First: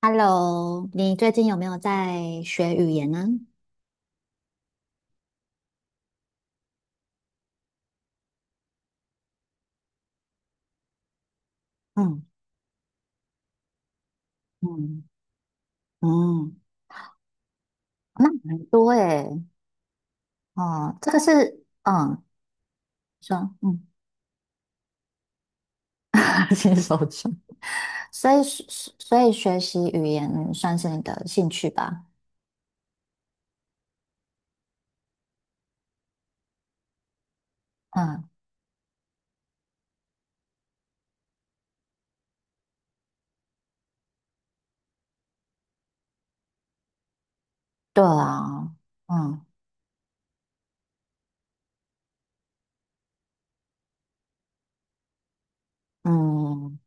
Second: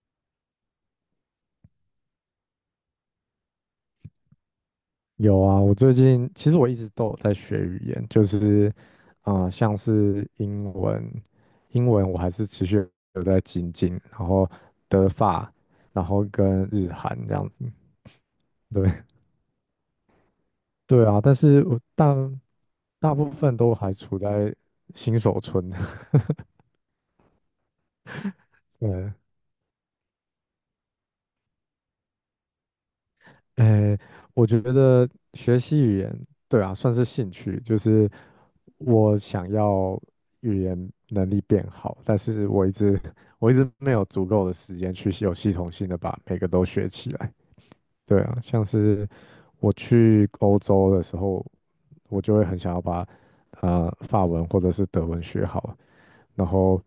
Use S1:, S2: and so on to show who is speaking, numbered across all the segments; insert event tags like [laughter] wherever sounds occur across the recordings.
S1: Hello，你最近有没有在学语言呢？
S2: 有啊，我最近其实我一直都有在学语言，就是像是英文，英文我
S1: 嗯
S2: 还是持续有在精进，然后
S1: 嗯
S2: 德法，然后
S1: 嗯，
S2: 跟日韩这样子，
S1: 那很多
S2: 对。
S1: 诶，
S2: [laughs]
S1: 哦，
S2: 对
S1: 这个
S2: 啊，但是
S1: 是
S2: 我大
S1: 嗯，
S2: 大部
S1: 说
S2: 分都
S1: 嗯，
S2: 还处在新手村。
S1: [laughs] 新手村，所以
S2: [laughs] 对。
S1: 所以学习语言算是你的兴趣吧？
S2: 哎，我觉得学习语言，对啊，算是兴趣，就是
S1: 嗯，
S2: 我想要语言能力变好，但是我一直 [laughs] 我一直没有足够的时间去有系统性的把每个都学起来。
S1: 对
S2: 对啊，像
S1: 啊，
S2: 是
S1: 嗯
S2: 我去欧洲的时候，我就会很想要把法文或者是德文学好，然
S1: 嗯
S2: 后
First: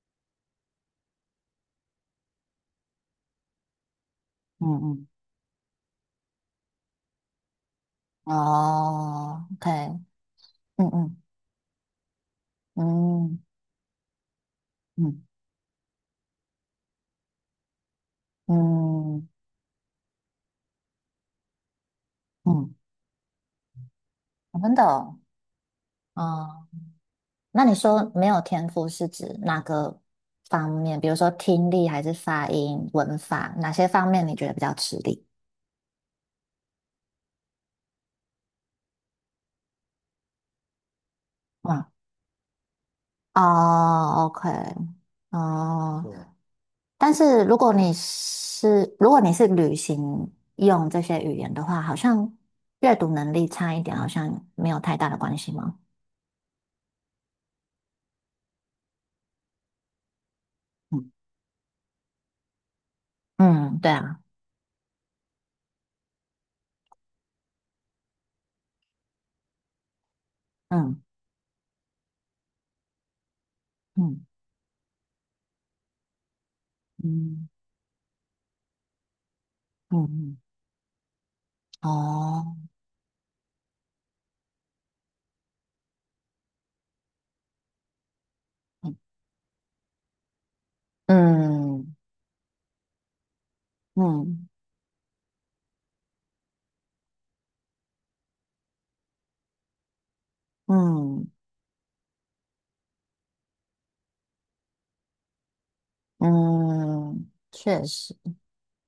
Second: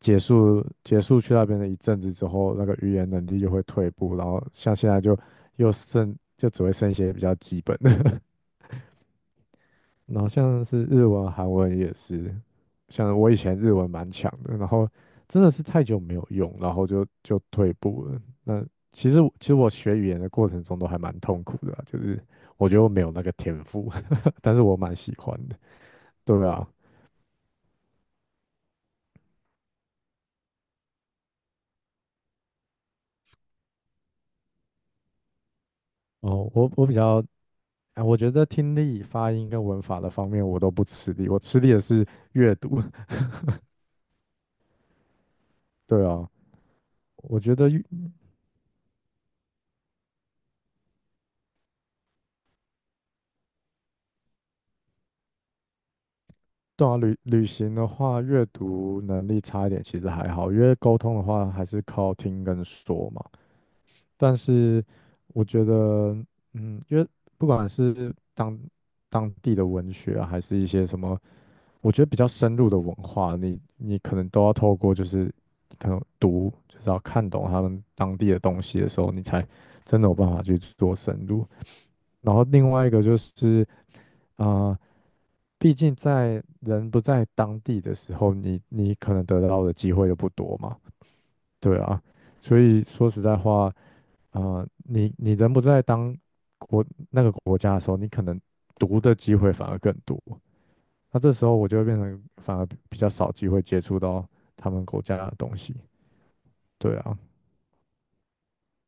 S2: 结束去那边的一阵子之后，那个语言能力就会退步，然后
S1: 嗯
S2: 像现在
S1: 嗯，
S2: 就又剩就只会剩一些比较基本的。
S1: 哦，OK，
S2: [laughs] 然后像是
S1: 嗯
S2: 日
S1: 嗯
S2: 文、韩文也是，像我以
S1: 嗯
S2: 前日文蛮强的，然后
S1: 嗯
S2: 真的是太久没有用，然后就退步了。那
S1: 嗯
S2: 其实我学语言的过程中都还蛮痛苦的啊，就是我
S1: 嗯，
S2: 觉得我没有那个天赋，[laughs] 但
S1: 我
S2: 是
S1: 们
S2: 我
S1: 的
S2: 蛮喜
S1: 哦，
S2: 欢的。对啊。
S1: 嗯那你说没有天赋是指哪个方面？比如说听力还是发音、文法，哪些方面你觉得比较吃力？
S2: 哦，我我比较哎，我觉得听力、发音跟文法的方面我都不吃力，我吃力的
S1: 嗯，
S2: 是阅读。[laughs]
S1: 哦，OK，哦，
S2: 对
S1: 对
S2: 啊，
S1: 但
S2: 我
S1: 是
S2: 觉
S1: 如
S2: 得
S1: 果
S2: 阅，
S1: 你是如果你是旅行用这些语言的话，好像阅读能力差一点，好像没有太大的关系吗？
S2: 对啊，旅行的话，阅读能力差一点其实还好，因为沟
S1: 嗯
S2: 通的话还是靠听跟说嘛。
S1: 嗯，对啊，
S2: 但是我觉得，嗯，因为不管是当地的文学啊还是一些什
S1: 嗯
S2: 么我觉得比较深入的文化，你可
S1: 嗯
S2: 能都要透过就是可能读，就是要看
S1: 嗯
S2: 懂他们当地的东西的时候，你才真
S1: 嗯
S2: 的有办
S1: 嗯，
S2: 法去做深入。
S1: 嗯
S2: 然后
S1: 哦，
S2: 另外一个就是，啊，毕竟在人不在当地的时候，你
S1: 嗯
S2: 可能得到的机会就不多嘛，对
S1: 嗯
S2: 啊。所以说实在话，
S1: 嗯。
S2: 啊，你人不在国，那个国家的时候，你可能读的机会反而更多。那
S1: 嗯
S2: 这时候我就会变成反而比较少机会接触到他们国家的东西。对啊。
S1: 嗯，确实，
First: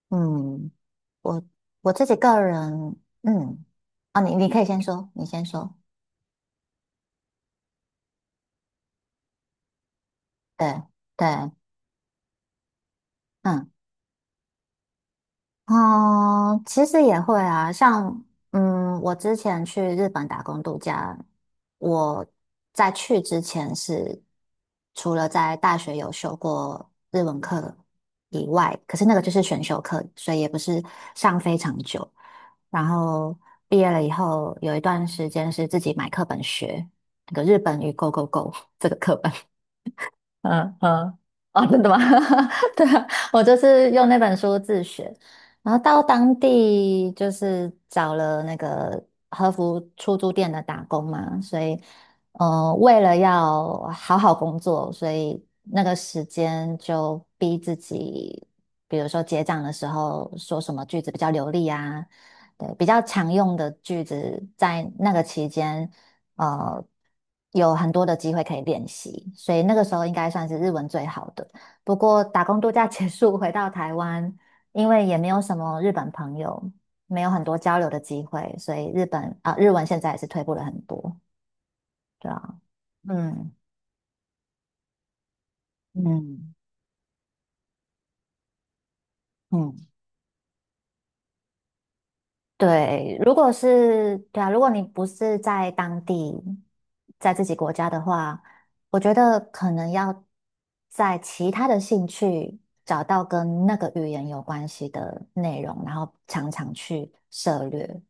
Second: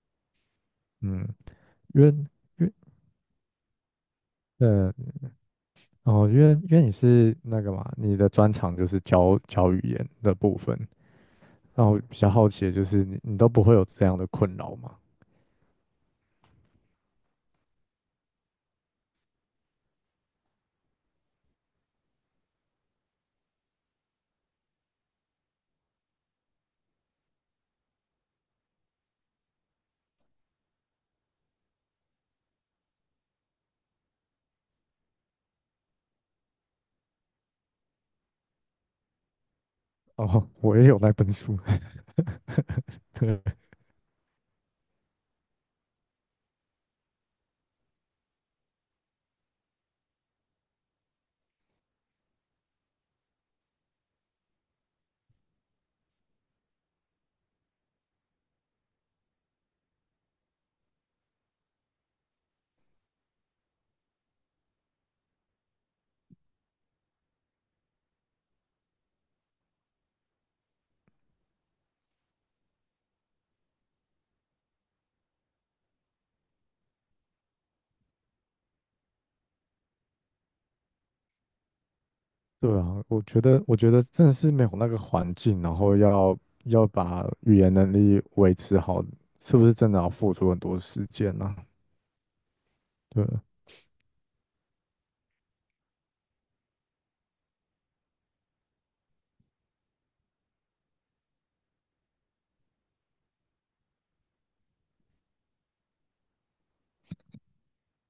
S1: 嗯，
S2: 嗯，
S1: 我我
S2: 因
S1: 自
S2: 为
S1: 己个
S2: 因为
S1: 人，嗯，啊，你可以先
S2: 呃
S1: 说，你先说，
S2: 哦，因为你是那个嘛，你的专长就是教语言的部分。
S1: 对对，
S2: 那我比较好奇的就是你都不
S1: 嗯
S2: 会有这样的困扰吗？
S1: 哦，其实也会啊，像嗯，我之前去日本打工度假，我在去之前是除了在大学有修过日文课以外，可是那个就是选修课，所以也不是上非常久。然后毕业了以后，有一段时间是自己买课本学那个日本语 Go Go Go 这个课本。
S2: [laughs] 哦，我
S1: 嗯
S2: 也有那
S1: 嗯，
S2: 本书。
S1: 哦，真的吗？[laughs] 对
S2: [laughs]
S1: 啊，
S2: 对。
S1: 我就是用那本书自学，然后到当地就是找了那个和服出租店的打工嘛，所以，为了要好好工作，所以那个时间就逼自己，比如说结账的时候说什么句子比较流利啊，对，比较常用的句子，在那个期间。呃有很多的机会可以练习，所以那个时候应该算是日文最好的。不过打工度假结束回到台湾，因为也没有什么日本朋友，没有很多交流的机会，所以日本啊、日文现在也是退步了很多。对啊，
S2: 对啊，
S1: 嗯
S2: 我觉得真的是没有那个环境，然后
S1: 嗯
S2: 要把语言能力维持好，是不是
S1: 嗯。
S2: 真的要付出很多时间呢、
S1: 对，
S2: 对，
S1: 如果是，对啊，如果你不是在当地，在自己国家的话，我觉得可能要在其他的兴趣找到跟那个语言有关系的内容，然后常常去涉略。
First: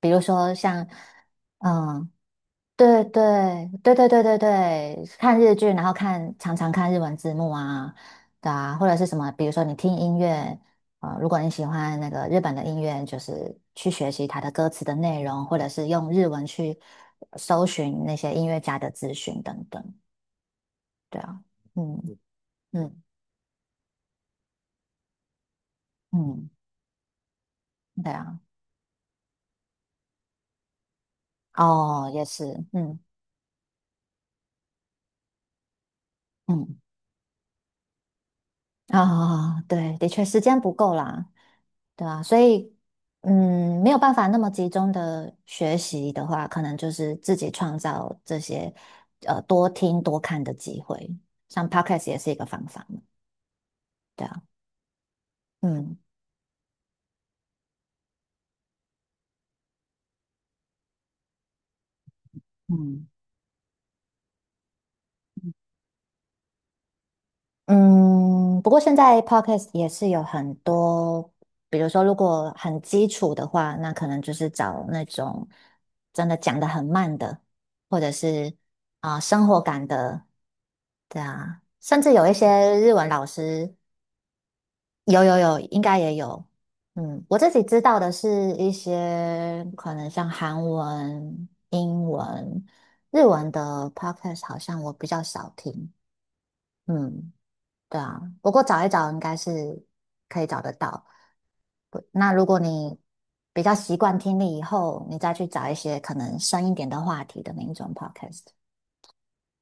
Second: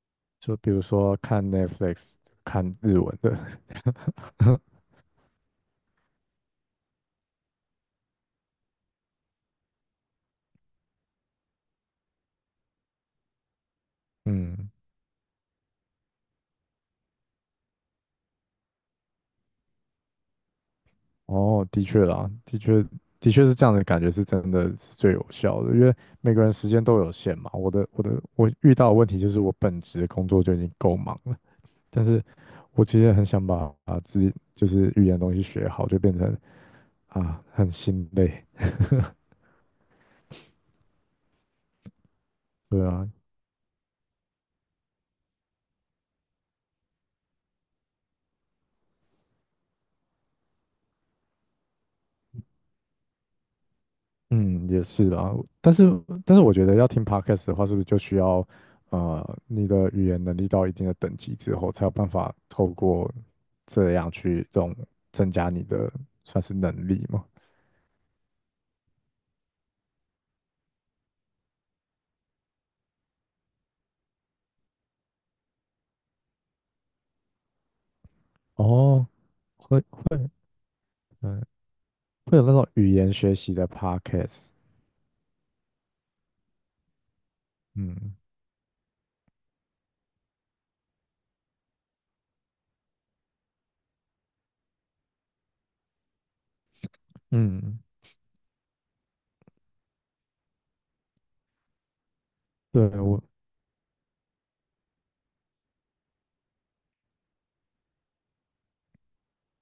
S1: 比如说
S2: 就比如
S1: 像，
S2: 说看
S1: 嗯、
S2: Netflix，看日
S1: 对
S2: 文的。
S1: 对对对对对
S2: [laughs]
S1: 对，看日剧，然后看常常看日文字幕啊，对啊，或者是什么，比如说你听音乐，如果你喜欢那个日本的音乐，就是去学习它的歌
S2: 嗯，
S1: 词的内容，或者是用日文去搜寻那些音乐家的资讯等等，对啊，
S2: 哦，的确
S1: 嗯
S2: 啦，的确，
S1: 嗯
S2: 的确是这样的感觉，是真的是最有效的，因为每个
S1: 嗯，
S2: 人时间都有限嘛。
S1: 对啊，
S2: 我遇到的问题就是我本职工作就已经够忙了，但
S1: 哦，
S2: 是
S1: 也是，
S2: 我
S1: 嗯
S2: 其实很想把自己就是语言的东西学好，就变成。
S1: 嗯，
S2: 啊，很心累。
S1: 啊、对，的确时间不够啦。对啊，所以
S2: 对啊。
S1: 嗯，没有办法那么集中的学习的话，可能就是自己创造这些多听多看的机会，像 podcast 也是一个方法嘛，对啊，
S2: 嗯，也是啊。但是，
S1: 嗯
S2: 但是我觉得要听 podcast 的话，是不是就需要，你的语言能力到一定的等级之后，才有办法透
S1: 嗯
S2: 过这样去这种增加你的算是能力嘛？
S1: 嗯，不过现在 podcast 也是有很多，比如说如果很基础的话，那可能就是找那种真的讲得很慢的，或者是
S2: 哦，
S1: 啊、生活
S2: 会
S1: 感的，
S2: 会，
S1: 对
S2: 嗯，
S1: 啊，甚至有一
S2: 会
S1: 些
S2: 有那种
S1: 日
S2: 语
S1: 文
S2: 言
S1: 老
S2: 学习的
S1: 师。
S2: podcast。
S1: 有有有，应该也有。嗯，我自己知道的
S2: 嗯
S1: 是一些可能像韩文、英文、日文的 podcast，好像我比较少听。嗯，
S2: 嗯，
S1: 对啊，不过找一找应该是可以找得到。不那如果
S2: 对
S1: 你
S2: 我。
S1: 比较习惯听力以后，你再去找一些可能深一点的话题的那一种 podcast。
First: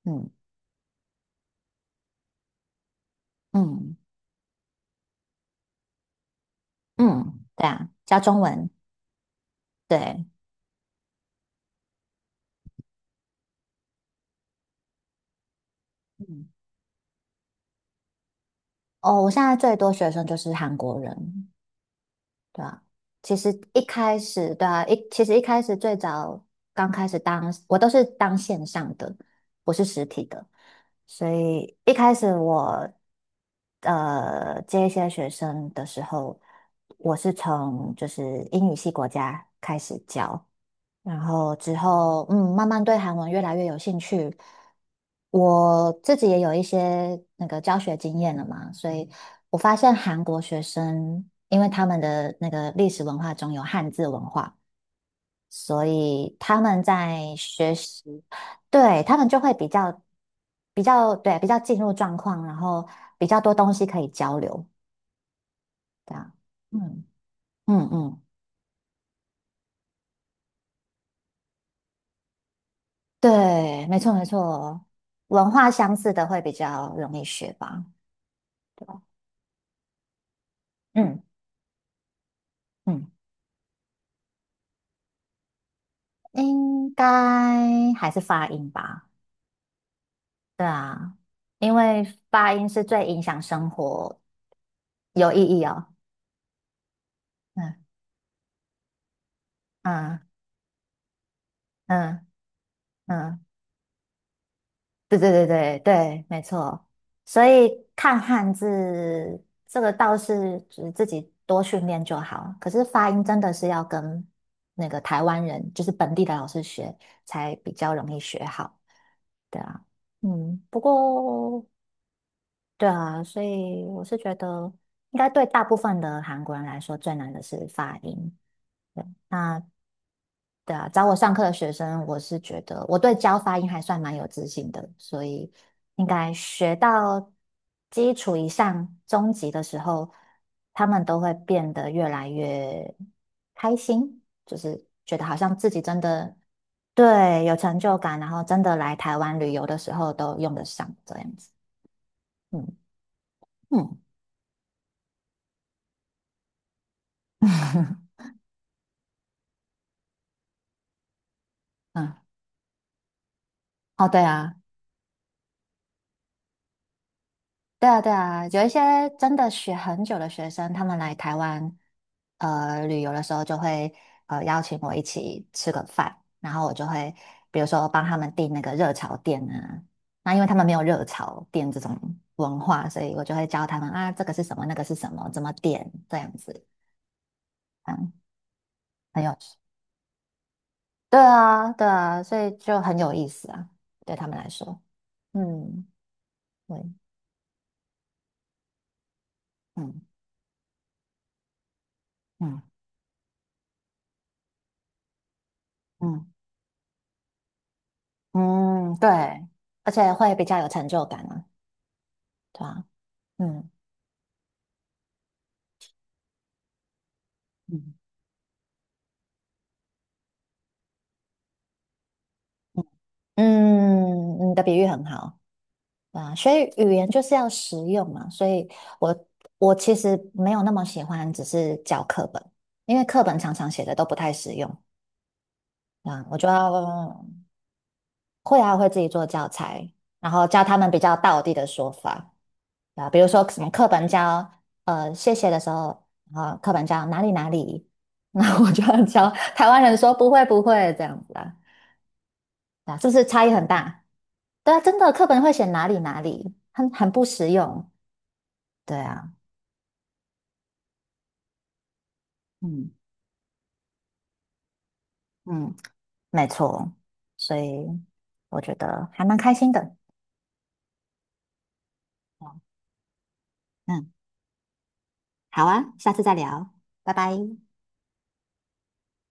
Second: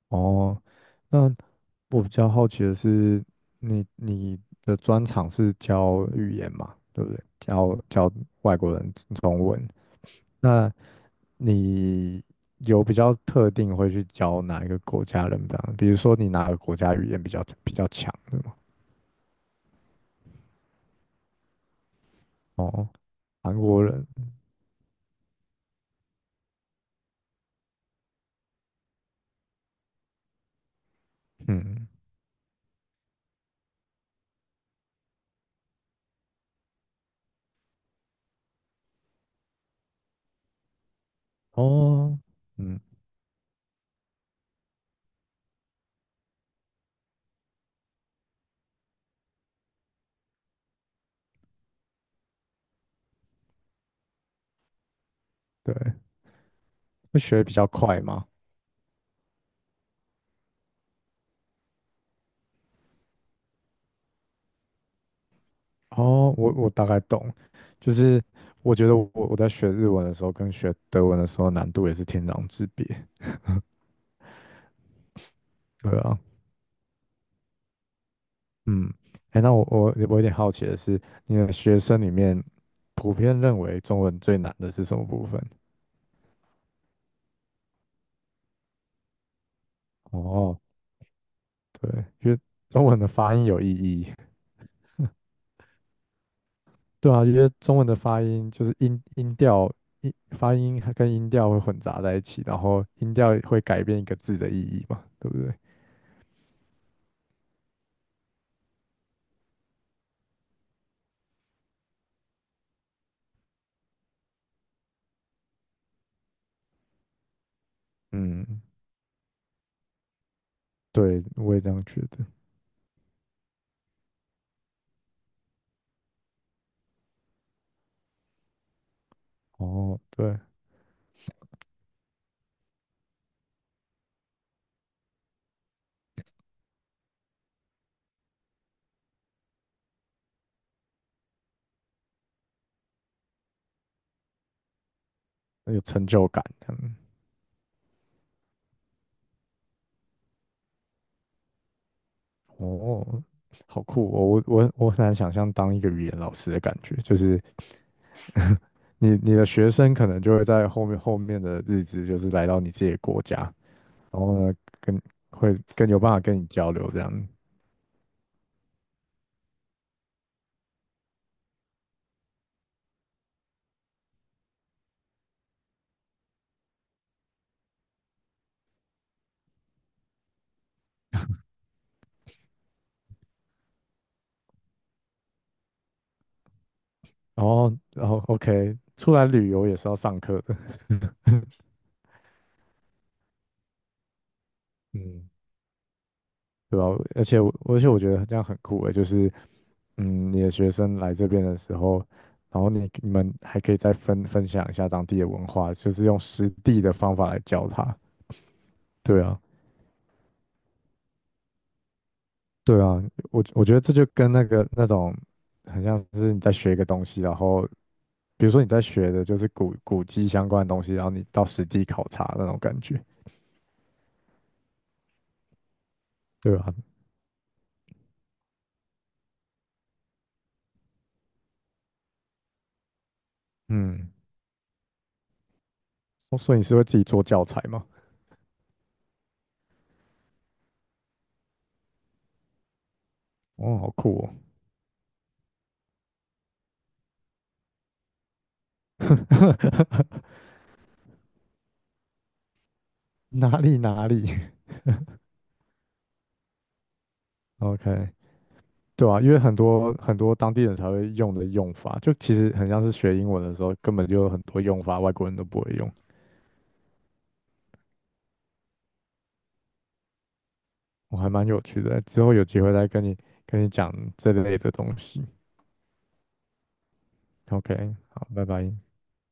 S1: 嗯
S2: 哦，那我比较好奇的是，你
S1: 嗯
S2: 你的专长是教语言嘛，对不对？
S1: 嗯，对
S2: 教
S1: 啊，
S2: 教
S1: 加中
S2: 外
S1: 文，
S2: 国人中文，
S1: 对。
S2: 那你有比较特定会去教哪一个国家人的啊？比如说你
S1: 嗯，
S2: 哪个国家语言比较强的吗？
S1: 哦，我现在最多学生就是韩国人，对啊，
S2: 哦，
S1: 其实
S2: 韩
S1: 一
S2: 国人。
S1: 开始，对啊，其实一开始最早刚开始当，我都是当线上的，不是实体的，所以
S2: 嗯，
S1: 一开始我接一些学生的时候，我是从就是英语系国家开始教，然后之
S2: 哦，
S1: 后，嗯，慢
S2: 嗯。
S1: 慢对韩文越来越有兴趣。我自己也有一些那个教学经验了嘛，所以我发现韩国学生，因为他们的那个历史文化中有汉字文化，
S2: 对，
S1: 所以他们
S2: 会
S1: 在
S2: 学得比较
S1: 学
S2: 快
S1: 习，
S2: 吗？
S1: 对，他们就会比较比较进入状况，然后比较多东西可以交流，这样，
S2: 哦，我大概
S1: 嗯
S2: 懂，
S1: 嗯
S2: 就
S1: 嗯，
S2: 是我觉得我在学日文的时候跟学德文的时候难度也是天壤之别，
S1: 对，没错没错，文化相
S2: 对
S1: 似
S2: 啊。
S1: 的会比较容易学吧。
S2: 嗯，哎，那我有点好奇的是，
S1: 嗯
S2: 你的学生里面
S1: 嗯，嗯
S2: 普遍认为中文最难的是什么部分？
S1: 应该还是发音吧？
S2: 哦，
S1: 对啊，因为
S2: 对，因为
S1: 发音是
S2: 中文
S1: 最
S2: 的
S1: 影
S2: 发
S1: 响
S2: 音有意
S1: 生
S2: 义。
S1: 活有意义哦。
S2: 对啊，因为中文的
S1: 嗯
S2: 发音就是音调
S1: 嗯
S2: 发音还跟音调会混杂在一
S1: 嗯
S2: 起，然后音调
S1: 嗯，
S2: 会改变一个字的意义嘛，
S1: 对
S2: 对
S1: 对
S2: 不
S1: 对
S2: 对？
S1: 对对，没错。所以看汉字这个倒是就是自己多训练就好，可是发音真的是要跟那个台湾人，就是本地的老师学，才比较容易学
S2: 嗯，
S1: 好。对啊，嗯，不
S2: 对，我也
S1: 过。
S2: 这样觉得。
S1: 对啊，所以我是觉得，应该对大部分的韩国人来说，最难的是发音。对，那
S2: 哦，对，
S1: 对啊，找我上课的学生，我是觉得我对教发音还算蛮有自信的，所以应该学到基础以上、中级的时候，他们都会变得越来越开心，就是觉得好像自
S2: 有
S1: 己真
S2: 成就
S1: 的
S2: 感。嗯，
S1: 对有成就感，然后真的来台湾旅游的时候都用得上这样子。嗯
S2: 哦，好
S1: 嗯。
S2: 酷哦！我很难想象当一个语言老师的感觉，就是你的学生可能就会在后面的日子，就
S1: [laughs]
S2: 是来到你自己的国家，
S1: 哦，
S2: 然
S1: 对
S2: 后
S1: 啊，
S2: 呢，跟会更有办法跟你交流这样。
S1: 对啊，对啊，有一些真的学很久的学生，他们来台湾旅游的时候，就会邀请我一起吃个饭，然后我就会比如说帮他们订那个热炒店啊，那因为他们没有热炒店这种文化，所以我就会教他们啊，这个是什么，那个是什么，怎么点这样子，
S2: 然后然
S1: 嗯，
S2: 后 OK，出
S1: 很
S2: 来
S1: 有
S2: 旅
S1: 趣。
S2: 游也是要上课的。[laughs]
S1: 对啊，对啊，所以就很有意思啊，对他们来说，
S2: 嗯，
S1: 嗯，对，
S2: 对吧？而且我觉得这样很酷诶，就是
S1: 嗯
S2: 嗯，你的学生来这边的时候，然
S1: 嗯
S2: 后你你们还可以再分享一下当地的文化，就是用
S1: 嗯。
S2: 实地的方法来教他。
S1: 嗯，对，
S2: 对啊，
S1: 而且会比较有成就感啊，对
S2: 对
S1: 吧？
S2: 啊，我
S1: 嗯
S2: 觉得这就跟那个那种很像是你在学一个东西，然后
S1: 嗯，
S2: 比如说你在学的就是古迹相关的东西，然后你到实地考察那种感觉。
S1: 嗯，你的比喻很好，对啊，所
S2: 对
S1: 以
S2: 啊。
S1: 语言就是要实用嘛，所以我我其实没有那么喜欢只是教课本，因为课本常常写的都
S2: 嗯，
S1: 不太实用，对啊，
S2: 哦，
S1: 我就
S2: 所以你是会自己做
S1: 要
S2: 教材吗？
S1: 会啊会自己做教材，然后教他们比较道地的说法。啊，比如说什么
S2: 哦，
S1: 课
S2: 好
S1: 本
S2: 酷哦，
S1: 教谢谢的时候，啊，课本教哪里哪里，[laughs] 那我就要教台湾人说不会不会这样子啊，啊，是不是
S2: [laughs]
S1: 差异
S2: 哪
S1: 很
S2: 里
S1: 大？
S2: 哪里
S1: 对啊，真的课本会写哪里哪里，很不实
S2: [laughs]
S1: 用。
S2: ？OK，
S1: 对
S2: 对啊，因
S1: 啊，
S2: 为很多当地人才会用的用法，就其实很像
S1: 嗯
S2: 是学英文的时候，根本就有很多用法，外国人都不会
S1: 嗯，
S2: 用，
S1: 没错，所以我觉得还蛮开心的。
S2: 我还蛮有趣的。之后有机会再跟你讲
S1: 嗯，
S2: 这类的东西。
S1: 好啊，下次再聊，拜拜。
S2: OK，好，拜拜。